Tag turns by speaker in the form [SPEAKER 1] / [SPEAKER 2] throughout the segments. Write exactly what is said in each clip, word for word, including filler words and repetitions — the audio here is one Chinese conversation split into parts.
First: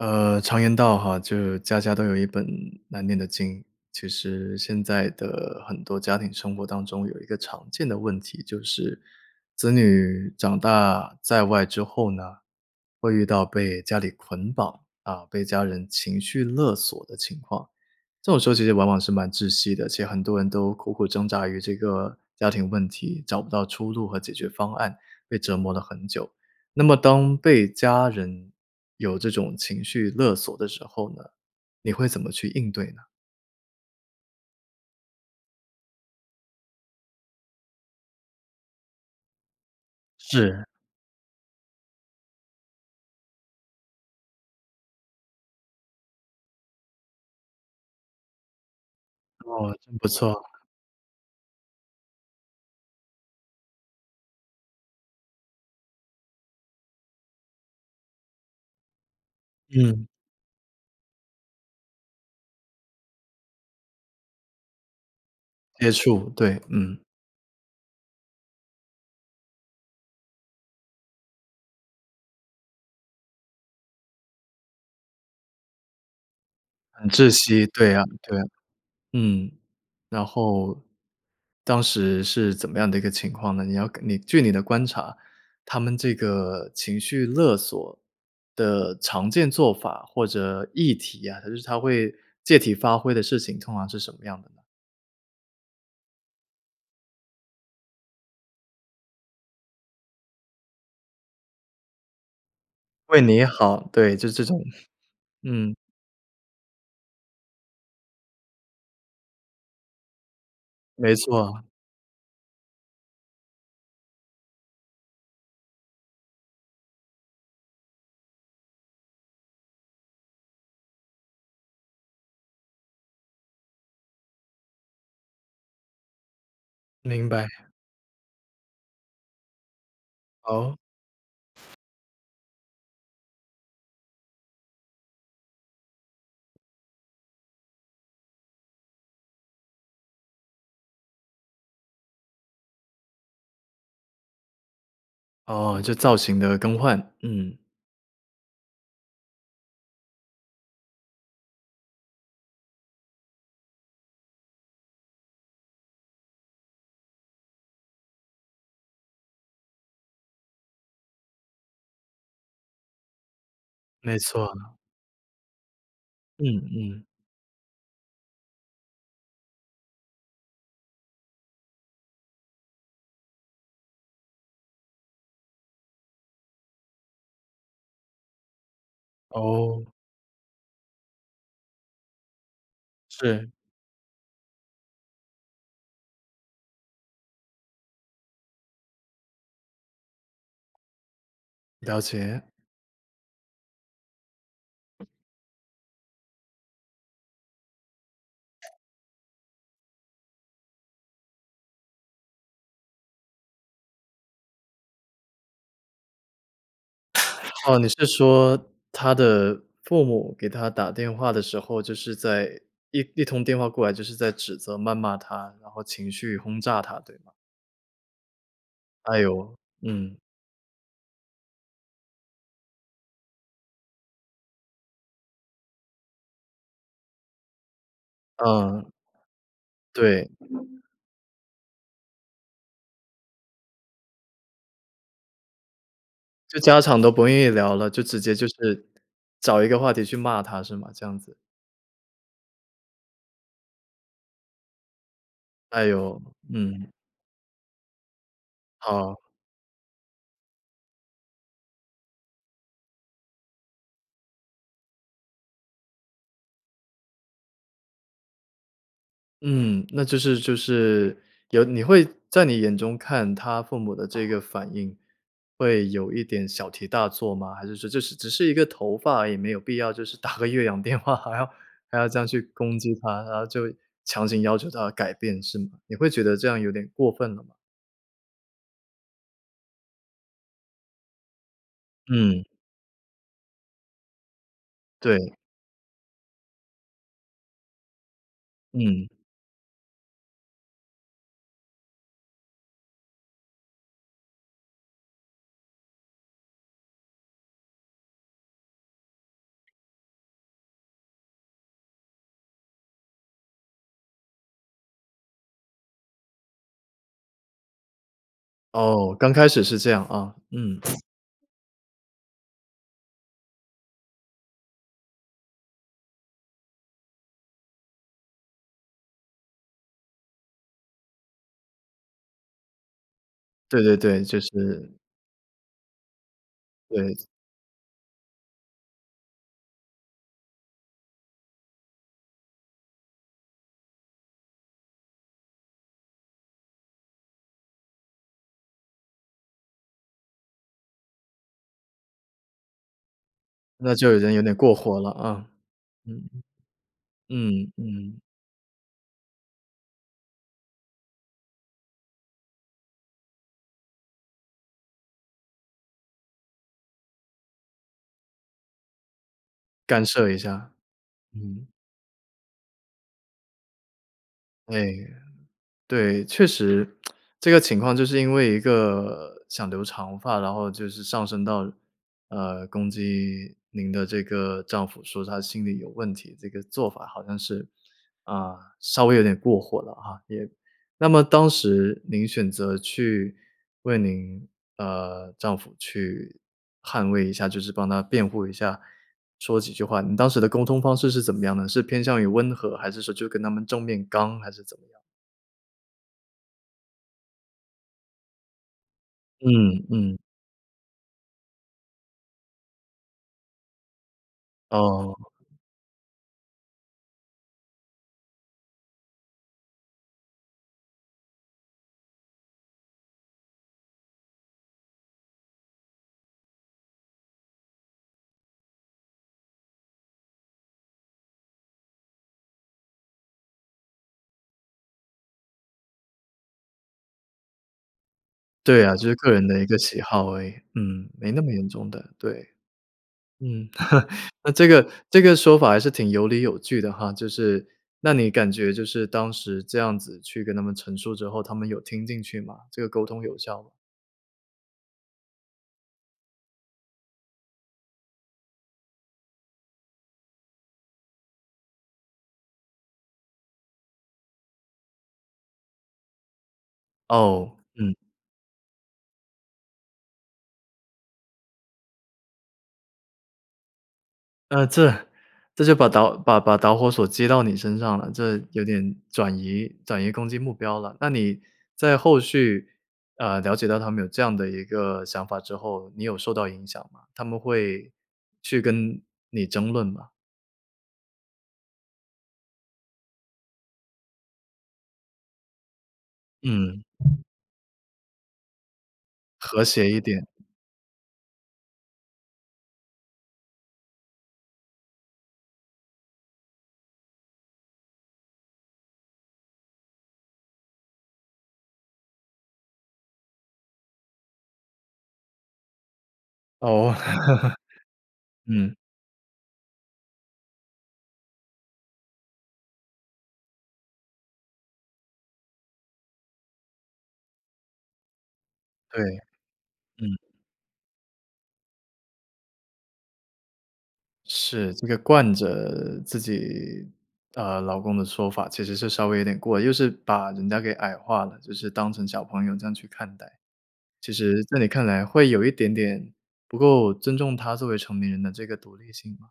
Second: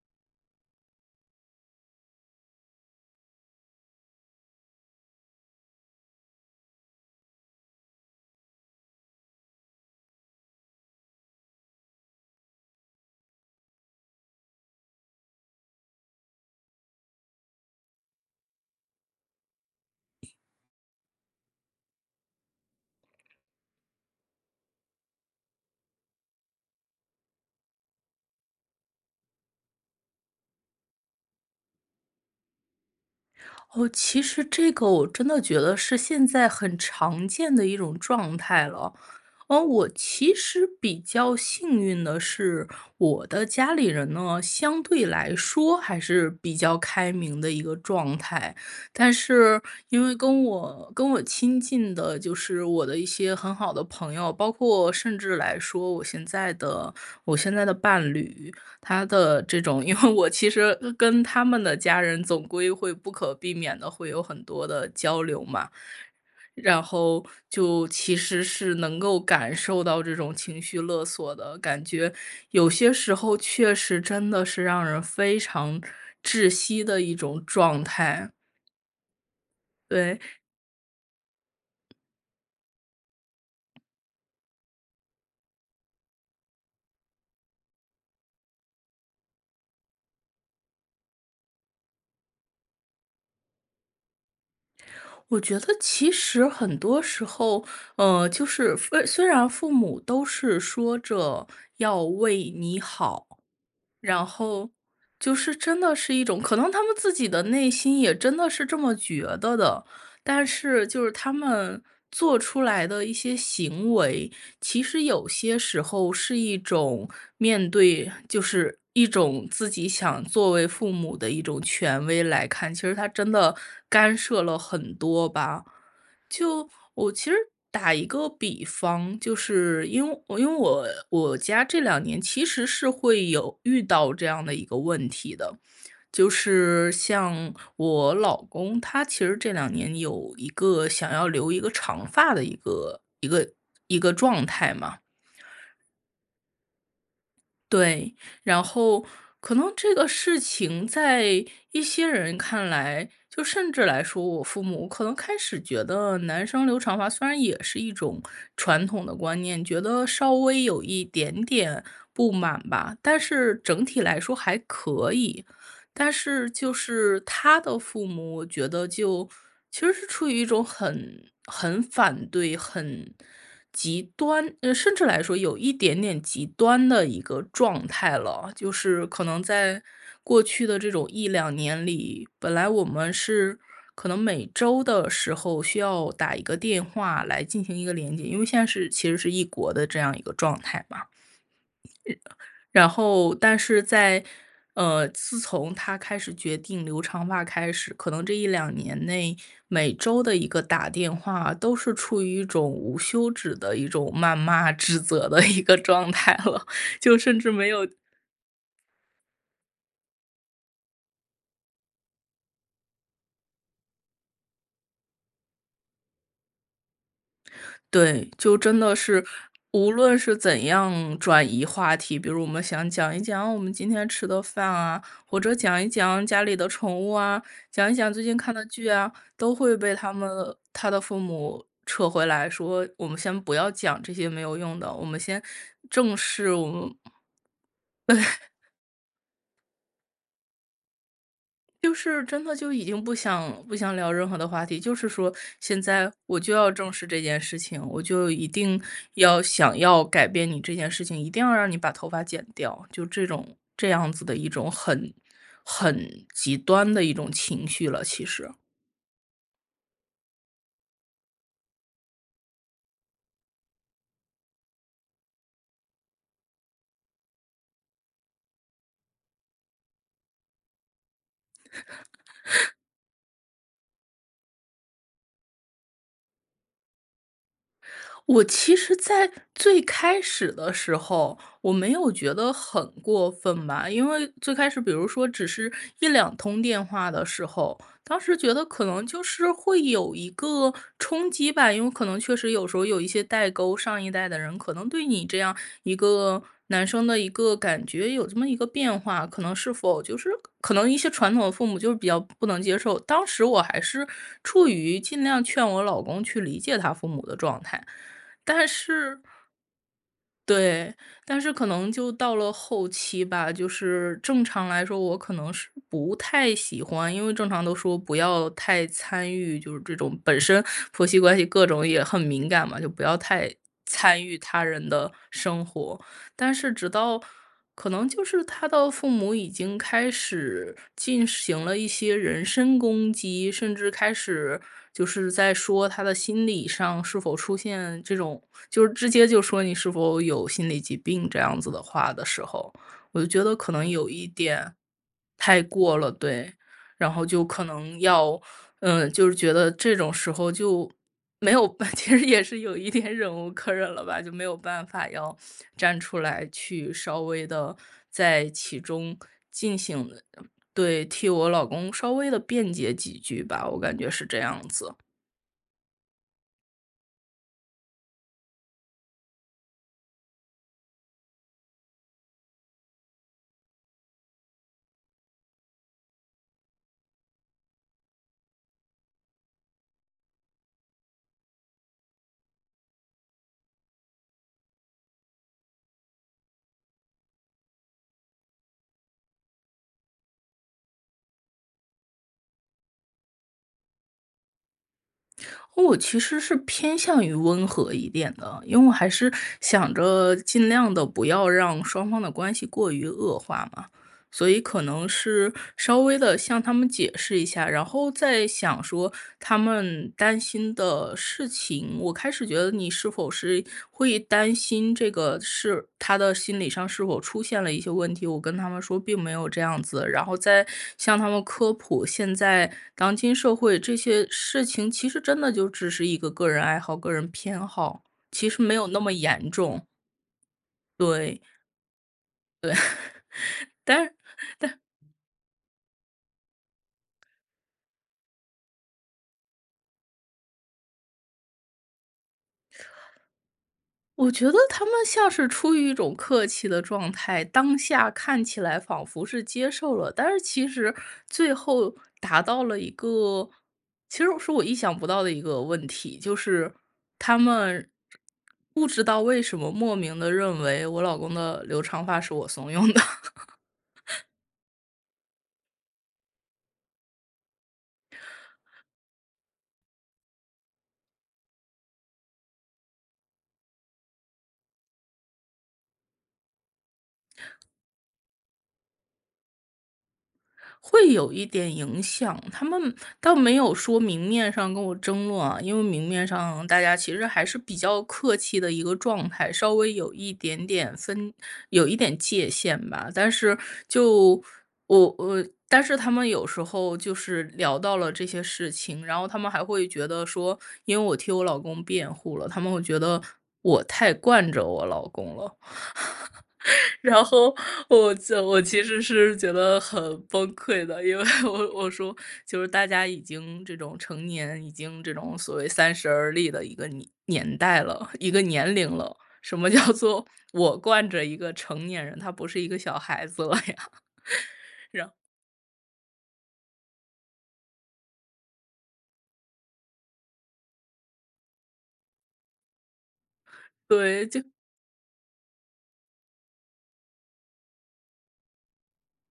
[SPEAKER 1] 呃，常言道哈，就是家家都有一本难念的经。其实现在的很多家庭生活当中有一个常见的问题，就是子女长大在外之后呢，会遇到被家里捆绑，啊，被家人情绪勒索的情况。这种时候其实往往是蛮窒息的，其实很多人都苦苦挣扎于这个家庭问题，找不到出路和解决方案，被折磨了很久。那么当被家人有这种情绪勒索的时候呢，你会怎么去应对呢？
[SPEAKER 2] 哦，其实这个我真的觉得是现在很常见的一种状态了。嗯，我其
[SPEAKER 1] 是。
[SPEAKER 2] 实比较幸运的是我的家里人呢，相对来说还是比较开明的一个状态。但是
[SPEAKER 1] 哦，真
[SPEAKER 2] 因
[SPEAKER 1] 不
[SPEAKER 2] 为
[SPEAKER 1] 错。
[SPEAKER 2] 跟我跟我亲近的，就是我的一些很好的朋友，包括甚至来说我现在的我现在的伴侣，他的这种因
[SPEAKER 1] 嗯。
[SPEAKER 2] 为我其实跟他们的家人总归会不可避免地会有很多的交流嘛。
[SPEAKER 1] 接触。对，
[SPEAKER 2] 然
[SPEAKER 1] 嗯。
[SPEAKER 2] 后就其实是能够感受到这种情绪勒索的，感觉有些时候确实真的是让人非常窒息的
[SPEAKER 1] 很
[SPEAKER 2] 一
[SPEAKER 1] 窒
[SPEAKER 2] 种
[SPEAKER 1] 息，
[SPEAKER 2] 状
[SPEAKER 1] 对呀，
[SPEAKER 2] 态。
[SPEAKER 1] 对呀。嗯，
[SPEAKER 2] 对。
[SPEAKER 1] 然后当时是怎么样的一个情况呢？你要根你据你的观察，他们这个情绪勒索的常见做法或者议题啊，他就是他会借题发挥的事情通常是什么样的呢？
[SPEAKER 2] 我觉得其实很多时候，呃，就是父呃，虽然父母都是说着要为你
[SPEAKER 1] 为
[SPEAKER 2] 好，
[SPEAKER 1] 你好，对。
[SPEAKER 2] 然
[SPEAKER 1] 就这种，
[SPEAKER 2] 后 就是
[SPEAKER 1] 嗯。
[SPEAKER 2] 真的是一种可能他们自己的内心也真的是这么觉得的。但是就是
[SPEAKER 1] 没
[SPEAKER 2] 他
[SPEAKER 1] 错。
[SPEAKER 2] 们做出来的一些行为，其实有些时候是一种面对就是一种自己想作为父母的一种权威来看，其实他真的干涉了很多吧。就我
[SPEAKER 1] 明
[SPEAKER 2] 其实
[SPEAKER 1] 白。
[SPEAKER 2] 打一个比方，就是因因为
[SPEAKER 1] 哦？
[SPEAKER 2] 我我家这两年其实是会有遇到这样的一个问题的。就是像我老公，他其实这两年有一个想要留一个长发的一个一个一个状态嘛。
[SPEAKER 1] 哦，就造型的更换。嗯。
[SPEAKER 2] 对，然后可能这个事情在一些人看来就甚至来说我父母可能开始觉得男生留长发虽然也是一种传统的观念，觉得稍微有一点点不满吧，但是整体
[SPEAKER 1] 没
[SPEAKER 2] 来说还
[SPEAKER 1] 错。
[SPEAKER 2] 可以。但是
[SPEAKER 1] 嗯
[SPEAKER 2] 就
[SPEAKER 1] 嗯。
[SPEAKER 2] 是他的父母，我觉得就其实是处于一种很很反对，很极端嗯，甚至来说有一点点极端的一个状态了。就是可能在
[SPEAKER 1] 哦。
[SPEAKER 2] 过去的这种一两年里，本来我们
[SPEAKER 1] 是。
[SPEAKER 2] 是可能每周的时候，需要打一个电话来进行一个连接。因为现在是其实是异国的这样一个状态嘛。日
[SPEAKER 1] 了解。
[SPEAKER 2] 然后但是在呃，自从他开始决定留长发开始，可能这一两年内，每周的一个打电话都是处于一种无休止的一种谩骂指责的一个状态了，就甚至没
[SPEAKER 1] 哦，
[SPEAKER 2] 有
[SPEAKER 1] 你是说他的父母给他打电话的时候，就是在一一通电话过来就是在指责谩骂他，然后情绪轰炸他，对吗？
[SPEAKER 2] 对。就真的
[SPEAKER 1] 哎
[SPEAKER 2] 是
[SPEAKER 1] 呦，
[SPEAKER 2] 无
[SPEAKER 1] 嗯。
[SPEAKER 2] 论是怎样转移话题，比如我们想讲一讲我们今天吃的饭啊，或者讲一讲家里的宠物啊，讲一讲最近看的
[SPEAKER 1] 嗯。
[SPEAKER 2] 剧啊，都会被他
[SPEAKER 1] 对。
[SPEAKER 2] 们的他的父母撤回来说“我们先不要讲这些没有用的，我们先正视，
[SPEAKER 1] 就
[SPEAKER 2] 我
[SPEAKER 1] 家
[SPEAKER 2] 们”
[SPEAKER 1] 长都不愿意聊了，就直接就 是找一个话题去骂他，是吗？这样子。
[SPEAKER 2] 就是真的就已经不想不想聊任何的话题，就是说现
[SPEAKER 1] 哎
[SPEAKER 2] 在
[SPEAKER 1] 呦，
[SPEAKER 2] 我就要
[SPEAKER 1] 嗯。
[SPEAKER 2] 正视这件事情。我就一定
[SPEAKER 1] 好。
[SPEAKER 2] 要想要改变你这件事情，一定要让你把头发剪掉，就这种这样子的一种很很极端的一种情绪了，其实。
[SPEAKER 1] 嗯，那就是就是有你会在你眼中看他父母的这个反应，会有一点小题大做吗？还是说这是只是一个头发而已没有必要就是打个越洋电话还要还要这样去 攻击他，然后就强行要求他改变是吗？你会觉得这样有点过分了吗？
[SPEAKER 2] 我其实在最开始的时候我没有觉
[SPEAKER 1] 嗯。
[SPEAKER 2] 得很过分吧。因为最开始比如说
[SPEAKER 1] 对。
[SPEAKER 2] 只是一两通电话的时候，当时觉得可能
[SPEAKER 1] 嗯。
[SPEAKER 2] 就是会有一个冲击吧。因为可能确实有时候有一些代沟，上一代的人，可能对你这样一个男生的一个感觉有这么一个变化，可能是否就是可能一些传统的父母就是比较不能接受。当时我还是处于尽量劝我老公去理解他父母的状态。但
[SPEAKER 1] 哦，
[SPEAKER 2] 是
[SPEAKER 1] 刚开始是这样啊，嗯。
[SPEAKER 2] 对，但是可能就到了后期吧，就是正常来说，我可能是不太喜欢因为正常都说不要太参与，就是这种本身婆媳关系各种也很敏感嘛，就不要太
[SPEAKER 1] 对对
[SPEAKER 2] 参
[SPEAKER 1] 对，
[SPEAKER 2] 与
[SPEAKER 1] 就
[SPEAKER 2] 他人
[SPEAKER 1] 是
[SPEAKER 2] 的生活。但是直到
[SPEAKER 1] 对。
[SPEAKER 2] 可能就是他的父母已经开始进行了一些人身攻击，甚至开始就是在说他的心理上是否出现这种就直接就说你是否有心理疾病这样子的话的时候，我就觉得可能
[SPEAKER 1] 那
[SPEAKER 2] 有
[SPEAKER 1] 就已
[SPEAKER 2] 一
[SPEAKER 1] 经有点
[SPEAKER 2] 点
[SPEAKER 1] 过火了，啊，
[SPEAKER 2] 太过了。
[SPEAKER 1] 嗯。
[SPEAKER 2] 对，然后就可
[SPEAKER 1] 嗯
[SPEAKER 2] 能
[SPEAKER 1] 嗯。
[SPEAKER 2] 要，嗯，就是觉得这种时候就没有，其实也是有一点忍无可忍了吧，就没有办法要站出来去稍微地在其中进
[SPEAKER 1] 干
[SPEAKER 2] 行
[SPEAKER 1] 涉一下，
[SPEAKER 2] 对，替我老
[SPEAKER 1] 嗯。
[SPEAKER 2] 公稍微地辩解几句吧，我感觉是这样
[SPEAKER 1] 哎。
[SPEAKER 2] 子。
[SPEAKER 1] 对，确实这个情况就是因为一个想留长发，然后就是上升到，呃，攻击您的这个丈夫说他心理有问题，这个做法好像是，啊，稍微有点过火了啊。也那么当时您选择去为您，呃，丈夫去捍卫一下，就是帮他辩护一下说几句话，您当时的沟通方式是怎么样呢？是偏向于温和，还是说就跟他们正面刚还是怎么样？
[SPEAKER 2] 我其实是偏向于温和一点的，因为还是
[SPEAKER 1] 嗯，
[SPEAKER 2] 想
[SPEAKER 1] 嗯。
[SPEAKER 2] 着尽量地不要让双方的关系过于恶化嘛。所以可能
[SPEAKER 1] 哦。
[SPEAKER 2] 是稍微地向他们解释一下，然后再想说他们担心的事情，我开始觉得你是否是会担心这个是他的心理上是否出现了一些问题，我跟他们说并没有这样子，然后再向他们科普，现在当今社会这些事情其实真的就只是一个个人爱好、个人偏好，其实没
[SPEAKER 1] 对
[SPEAKER 2] 有
[SPEAKER 1] 啊，
[SPEAKER 2] 那
[SPEAKER 1] 就
[SPEAKER 2] 么
[SPEAKER 1] 是个人
[SPEAKER 2] 严
[SPEAKER 1] 的一个
[SPEAKER 2] 重。
[SPEAKER 1] 喜好而已，嗯，没那
[SPEAKER 2] 对。
[SPEAKER 1] 么严重的，对。
[SPEAKER 2] 对，
[SPEAKER 1] 嗯，
[SPEAKER 2] 但是
[SPEAKER 1] 那这
[SPEAKER 2] 但是
[SPEAKER 1] 个这个说法还是挺有理有据的哈，就是那你感觉就是当时这样子去跟他们陈述之后，他们有听进去吗？这个沟通有效吗？
[SPEAKER 2] 我觉得他们像是出于一种客气的状态，当下看起来仿佛是接受了，但是其实最后达到了一个其实是我意想不到的一个问题，就是他
[SPEAKER 1] 哦，
[SPEAKER 2] 们，
[SPEAKER 1] 嗯。
[SPEAKER 2] 这不知道为什么莫名地认为我老公的留长发是我怂恿的。
[SPEAKER 1] 呃，这，这就把导把把导火索接到你身上了，这有点转移转移攻击目标了。那你在后续，呃，了解到他们有这样的一个想法之后，你有受到影响吗？他们会去跟你争论吗？
[SPEAKER 2] 会有一点影响，他们倒没有说明面上跟我争论啊，因为明面上大
[SPEAKER 1] 嗯。
[SPEAKER 2] 家其实还是比较客气的一个状态，
[SPEAKER 1] 和
[SPEAKER 2] 稍
[SPEAKER 1] 谐
[SPEAKER 2] 微
[SPEAKER 1] 一
[SPEAKER 2] 有
[SPEAKER 1] 点。
[SPEAKER 2] 一点点分有一点界限吧。但是就我我但是他们有时候就是聊到了这些事情，然后他们还会觉得说，因为我替我老公辩护了，他们会觉得我太惯着我老公了。
[SPEAKER 1] 哦。
[SPEAKER 2] 然后，我就我
[SPEAKER 1] 嗯。
[SPEAKER 2] 其实是觉得很崩溃的，因为我我说就是大家已经这种成年，已经这种所谓三十而立的一个年年代了，一个年龄
[SPEAKER 1] 对，
[SPEAKER 2] 了，什么叫
[SPEAKER 1] 嗯。
[SPEAKER 2] 做我惯着一个成年人，他不是一个小孩子了呀。
[SPEAKER 1] 是，这个
[SPEAKER 2] 然
[SPEAKER 1] 惯着自己，呃，老公的说法其实是稍微有点过了，就是把人家给矮化了，就是当成小朋友这样去看待。其
[SPEAKER 2] 对，就
[SPEAKER 1] 实在你看来会有一点点不够尊重他作为成年人的这个独立性吧。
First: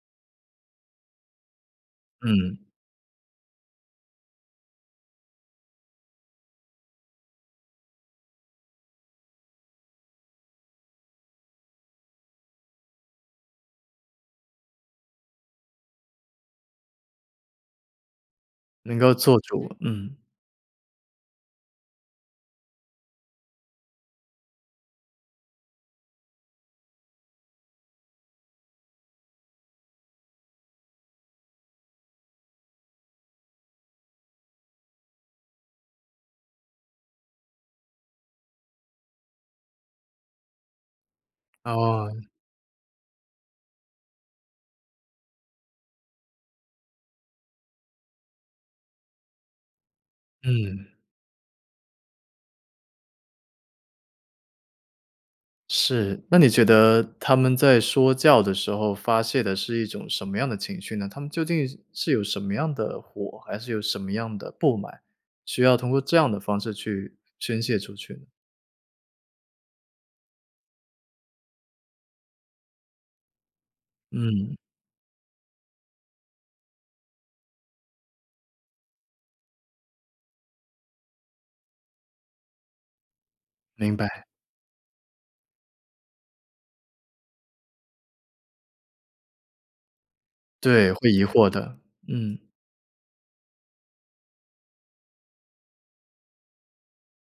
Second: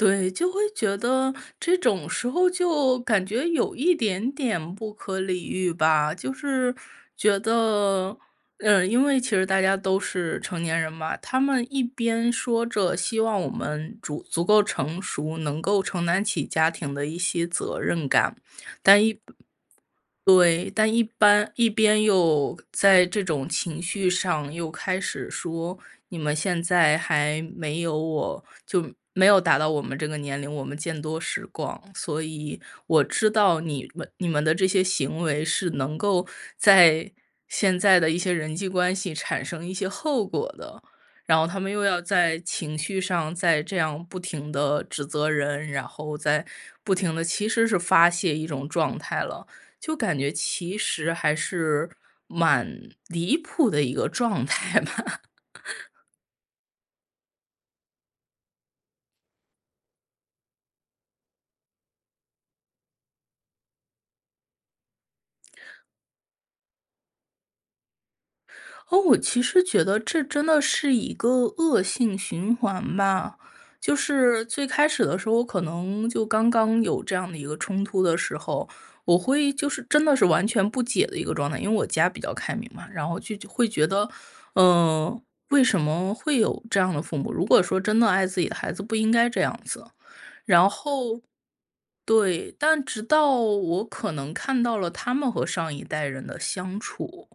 [SPEAKER 2] 对，就会觉得这种时候
[SPEAKER 1] 嗯。
[SPEAKER 2] 就感觉有一点点不可理喻吧。就是觉得嗯，因为其实大家都是成年人嘛，他们一边说着希望我们竹足够成熟，能够承担起家庭的一些责任感。
[SPEAKER 1] 能
[SPEAKER 2] 但
[SPEAKER 1] 够
[SPEAKER 2] 一
[SPEAKER 1] 做主，嗯。
[SPEAKER 2] 对，但一般一边又在这种情绪上又开始说：“你们现在还没有我就没有达到我们这个年龄，我们见多识广，所以我知道你们你们的这些行为是能够在现在的一些人际关系产生一些后果的。”然后他们又要
[SPEAKER 1] 哦。
[SPEAKER 2] 在情绪上再这样不停地指责人，然后再不停地其实是发泄一种状态了，就感觉其
[SPEAKER 1] 嗯。
[SPEAKER 2] 实还是蛮离谱的一个状态吧。
[SPEAKER 1] 是，那你觉得他们在说教的时候发泄的是一种什么样的情绪呢？他们究竟是有什么样的火，还是有什么样的不满，需要通过这样的方式去宣泄出去？
[SPEAKER 2] 哦，我其实觉得这真的是一个恶性循环吧。就是
[SPEAKER 1] 嗯。
[SPEAKER 2] 最开始的时候，我可能就刚刚有这样的一个冲突的时候，我会就是真的是完全不解的一个状态，因为我家比较开明嘛。然后就会觉
[SPEAKER 1] 明
[SPEAKER 2] 得，
[SPEAKER 1] 白。
[SPEAKER 2] 呃，为什么会有这样的父母？如果说真的爱自己的孩子不应该这样子。然
[SPEAKER 1] 对，会
[SPEAKER 2] 后
[SPEAKER 1] 疑惑的，嗯。
[SPEAKER 2] 对，但直到我可能看到了他们和上一代人的相处，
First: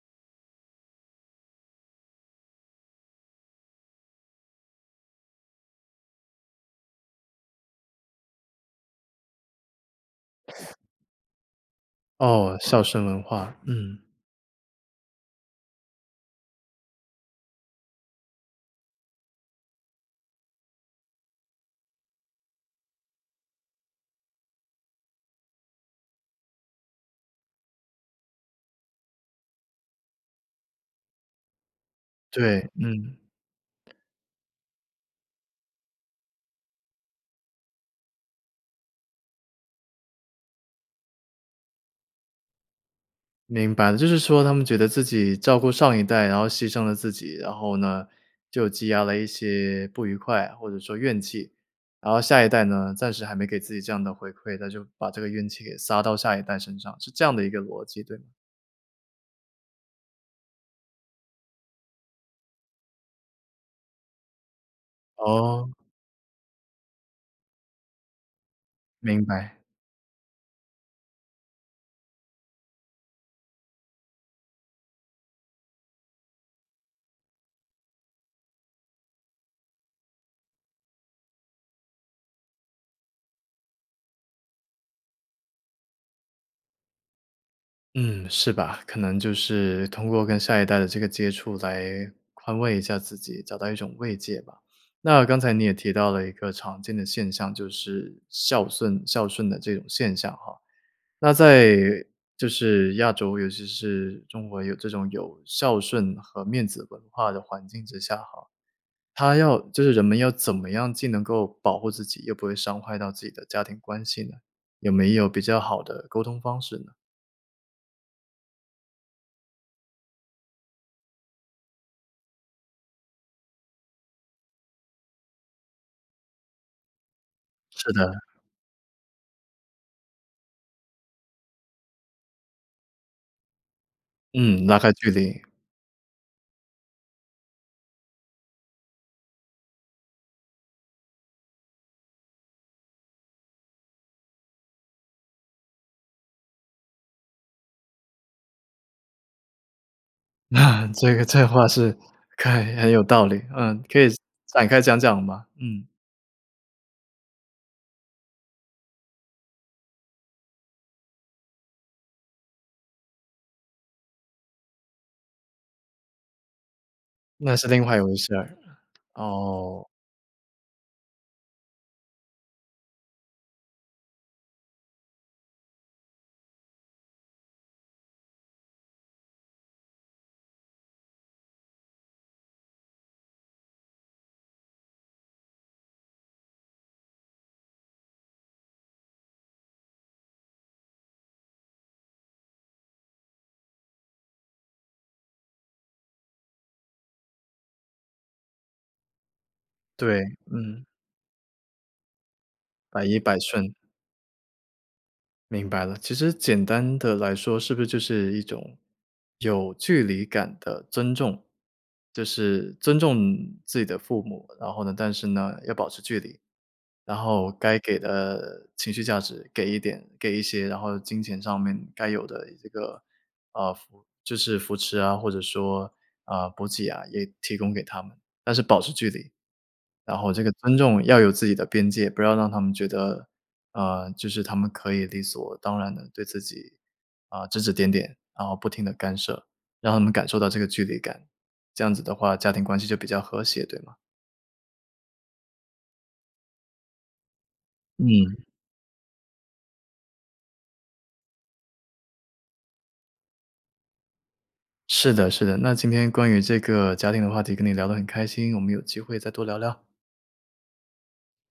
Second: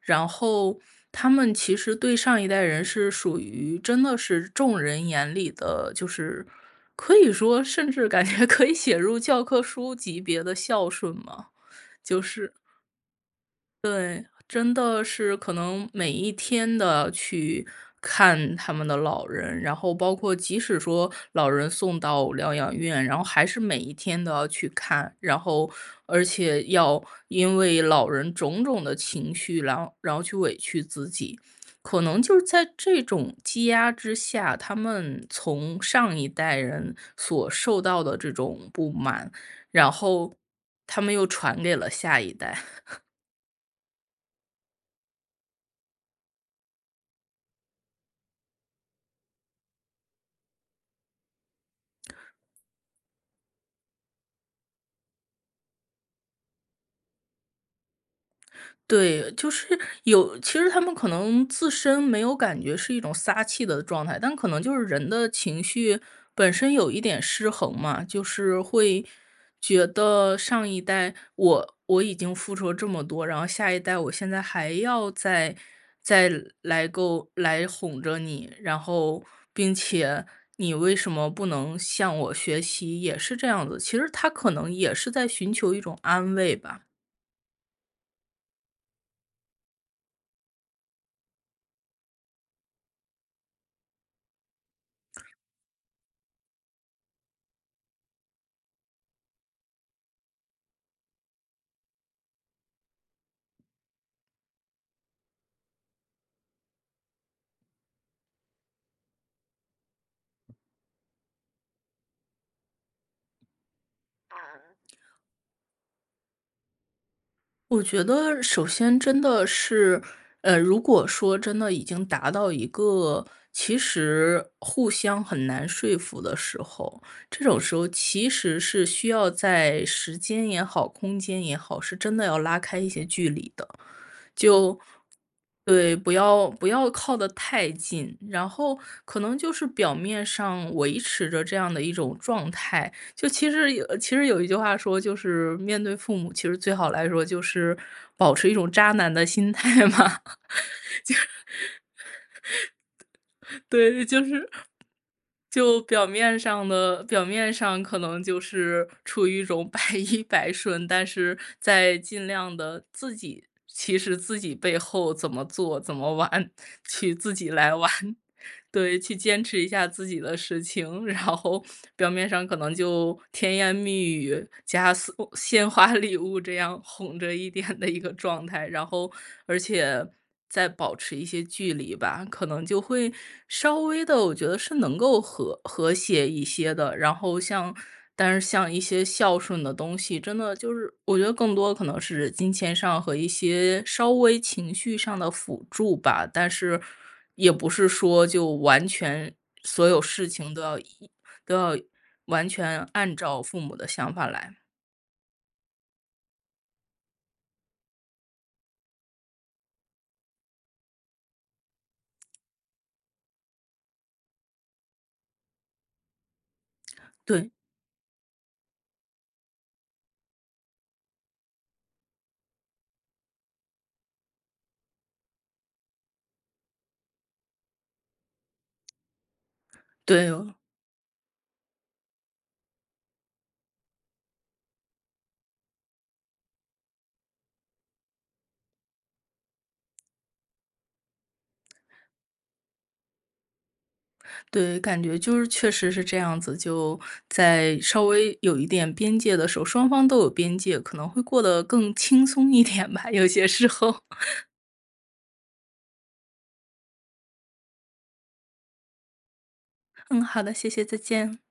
[SPEAKER 2] 然后他们其实对上一代人是属于真的是众人眼里的就是可以说甚至感觉可以写入教科书级别的 孝顺嘛，就是
[SPEAKER 1] 哦，孝顺文化，嗯。
[SPEAKER 2] 对，真的是，可能每一天都去看他们的老人，然后包括即使说老人送到疗养院，然后还是每一天都要去看。然后而且要因为老人种种的情绪，然然后去委屈自己。可能就是
[SPEAKER 1] 对，
[SPEAKER 2] 在这
[SPEAKER 1] 嗯。
[SPEAKER 2] 种积压之下，他们从上一代人所受到的这种不满，然后他们又传给了下一代。
[SPEAKER 1] 明白，就是说他们觉得自己照顾上一代，然后牺牲了自己，然后呢，就积压了一些不愉快，或者说怨气。然后下一代呢，暂时还没给自己这样的回馈，他就把这个怨气给撒到下一代身上，是这样的一个逻辑，对吗？
[SPEAKER 2] 对，就是有其实他们可能自身没有感觉是一种撒气的状态，但可能就是人的情
[SPEAKER 1] 哦。
[SPEAKER 2] 绪本身有一点失衡嘛。就是会
[SPEAKER 1] 明白。
[SPEAKER 2] 觉得上一代我我已经付出了这么多，然后下一代我现在还要再再来够来哄着你，然后并且你为什么不能向我学习，也是这样子，其实他可能也是在寻求一种安慰吧。
[SPEAKER 1] 嗯，是吧，可能就是通过跟下一代的这个接触来宽慰一下自己，找到一种慰藉吧。那刚才你也提到了一个常见的现象，就是孝巽孝顺的这种现象哈，那在就是亚洲，尤其是中国有这种有孝顺和面子文化的环境之下哈，他要就是人们要怎么样既能够保护自己，又不会伤害到自己的家庭关系呢？
[SPEAKER 2] 啊。
[SPEAKER 1] 有没有比较好的沟通方式呢？
[SPEAKER 2] 我觉得首先真的是，呃，如果说真的已经达到一个其实互相很难说服的时候，这种时候
[SPEAKER 1] 是的。
[SPEAKER 2] 其实是需要在时间也好、空间也好，是真的要拉开一些距离的，
[SPEAKER 1] 嗯，拉
[SPEAKER 2] 就
[SPEAKER 1] 开距离。
[SPEAKER 2] 对，不要不要靠得太近。然后可能就是表面上维持着这样的一种状态，就其实有其实有一句话说，就是面对父母，其实最好来说就是保持一种渣男的心态嘛。
[SPEAKER 1] 这个这话是开很有道理，
[SPEAKER 2] 就
[SPEAKER 1] 嗯，可
[SPEAKER 2] 对，
[SPEAKER 1] 以
[SPEAKER 2] 就是
[SPEAKER 1] 展开讲讲吗？
[SPEAKER 2] 就
[SPEAKER 1] 嗯。
[SPEAKER 2] 表面上的表面上可能就是处于一种百依百顺。但是在尽量地自己其实自己背后怎么做，怎么玩，去自己
[SPEAKER 1] 那是
[SPEAKER 2] 来
[SPEAKER 1] 另
[SPEAKER 2] 玩。
[SPEAKER 1] 外一回事儿，
[SPEAKER 2] 对，去坚持一
[SPEAKER 1] 哦。
[SPEAKER 2] 下自己的事情。然后表面上可能就甜言蜜语，加鲜鲜花礼物这样哄着一点的一个状态。然后而且再保持一些距离吧，可能就会稍微地，我觉得是能够和和谐一些的。然后像但是像一些孝顺的东西，真的就是我觉得更多可能是金钱上，和一些稍微情绪上的辅助吧。但是也不是说就完全所有
[SPEAKER 1] 对，
[SPEAKER 2] 事情都要
[SPEAKER 1] 嗯。
[SPEAKER 2] 以都要完全
[SPEAKER 1] 百
[SPEAKER 2] 按
[SPEAKER 1] 依百
[SPEAKER 2] 照父
[SPEAKER 1] 顺。
[SPEAKER 2] 母的想法来。
[SPEAKER 1] 明白了，其实简单地来说是不是就是一种有距离感的尊重。就是尊重自己的父母，然后呢但是呢，要保持距离。然后
[SPEAKER 2] 对。
[SPEAKER 1] 该给的情绪价值给一点给一些，然后金钱上面该有的这个，呃，扶就是扶持啊，或者说，啊，补给啊也提供给他们，但是保持距离。然
[SPEAKER 2] 对
[SPEAKER 1] 后这个
[SPEAKER 2] 哦。
[SPEAKER 1] 尊重要有自己的边界，不要让他们觉得，呃，就是他们可以理所当然地对自己，啊，指指点点，然后不停地干涉。让他们感受到这个距离感，这样子的话，家庭关系就比较和谐，对吗？
[SPEAKER 2] 对，感觉就是确实是这样子，就在稍微
[SPEAKER 1] 嗯。
[SPEAKER 2] 有一点边界的时候，双方都有边界，可能会过得更轻松一点吧，有些时候。
[SPEAKER 1] 是的是的，那今天关于这个家庭的话题跟你聊得很开心，我们有机会再多聊聊。
[SPEAKER 2] 嗯，好的，谢谢，再见。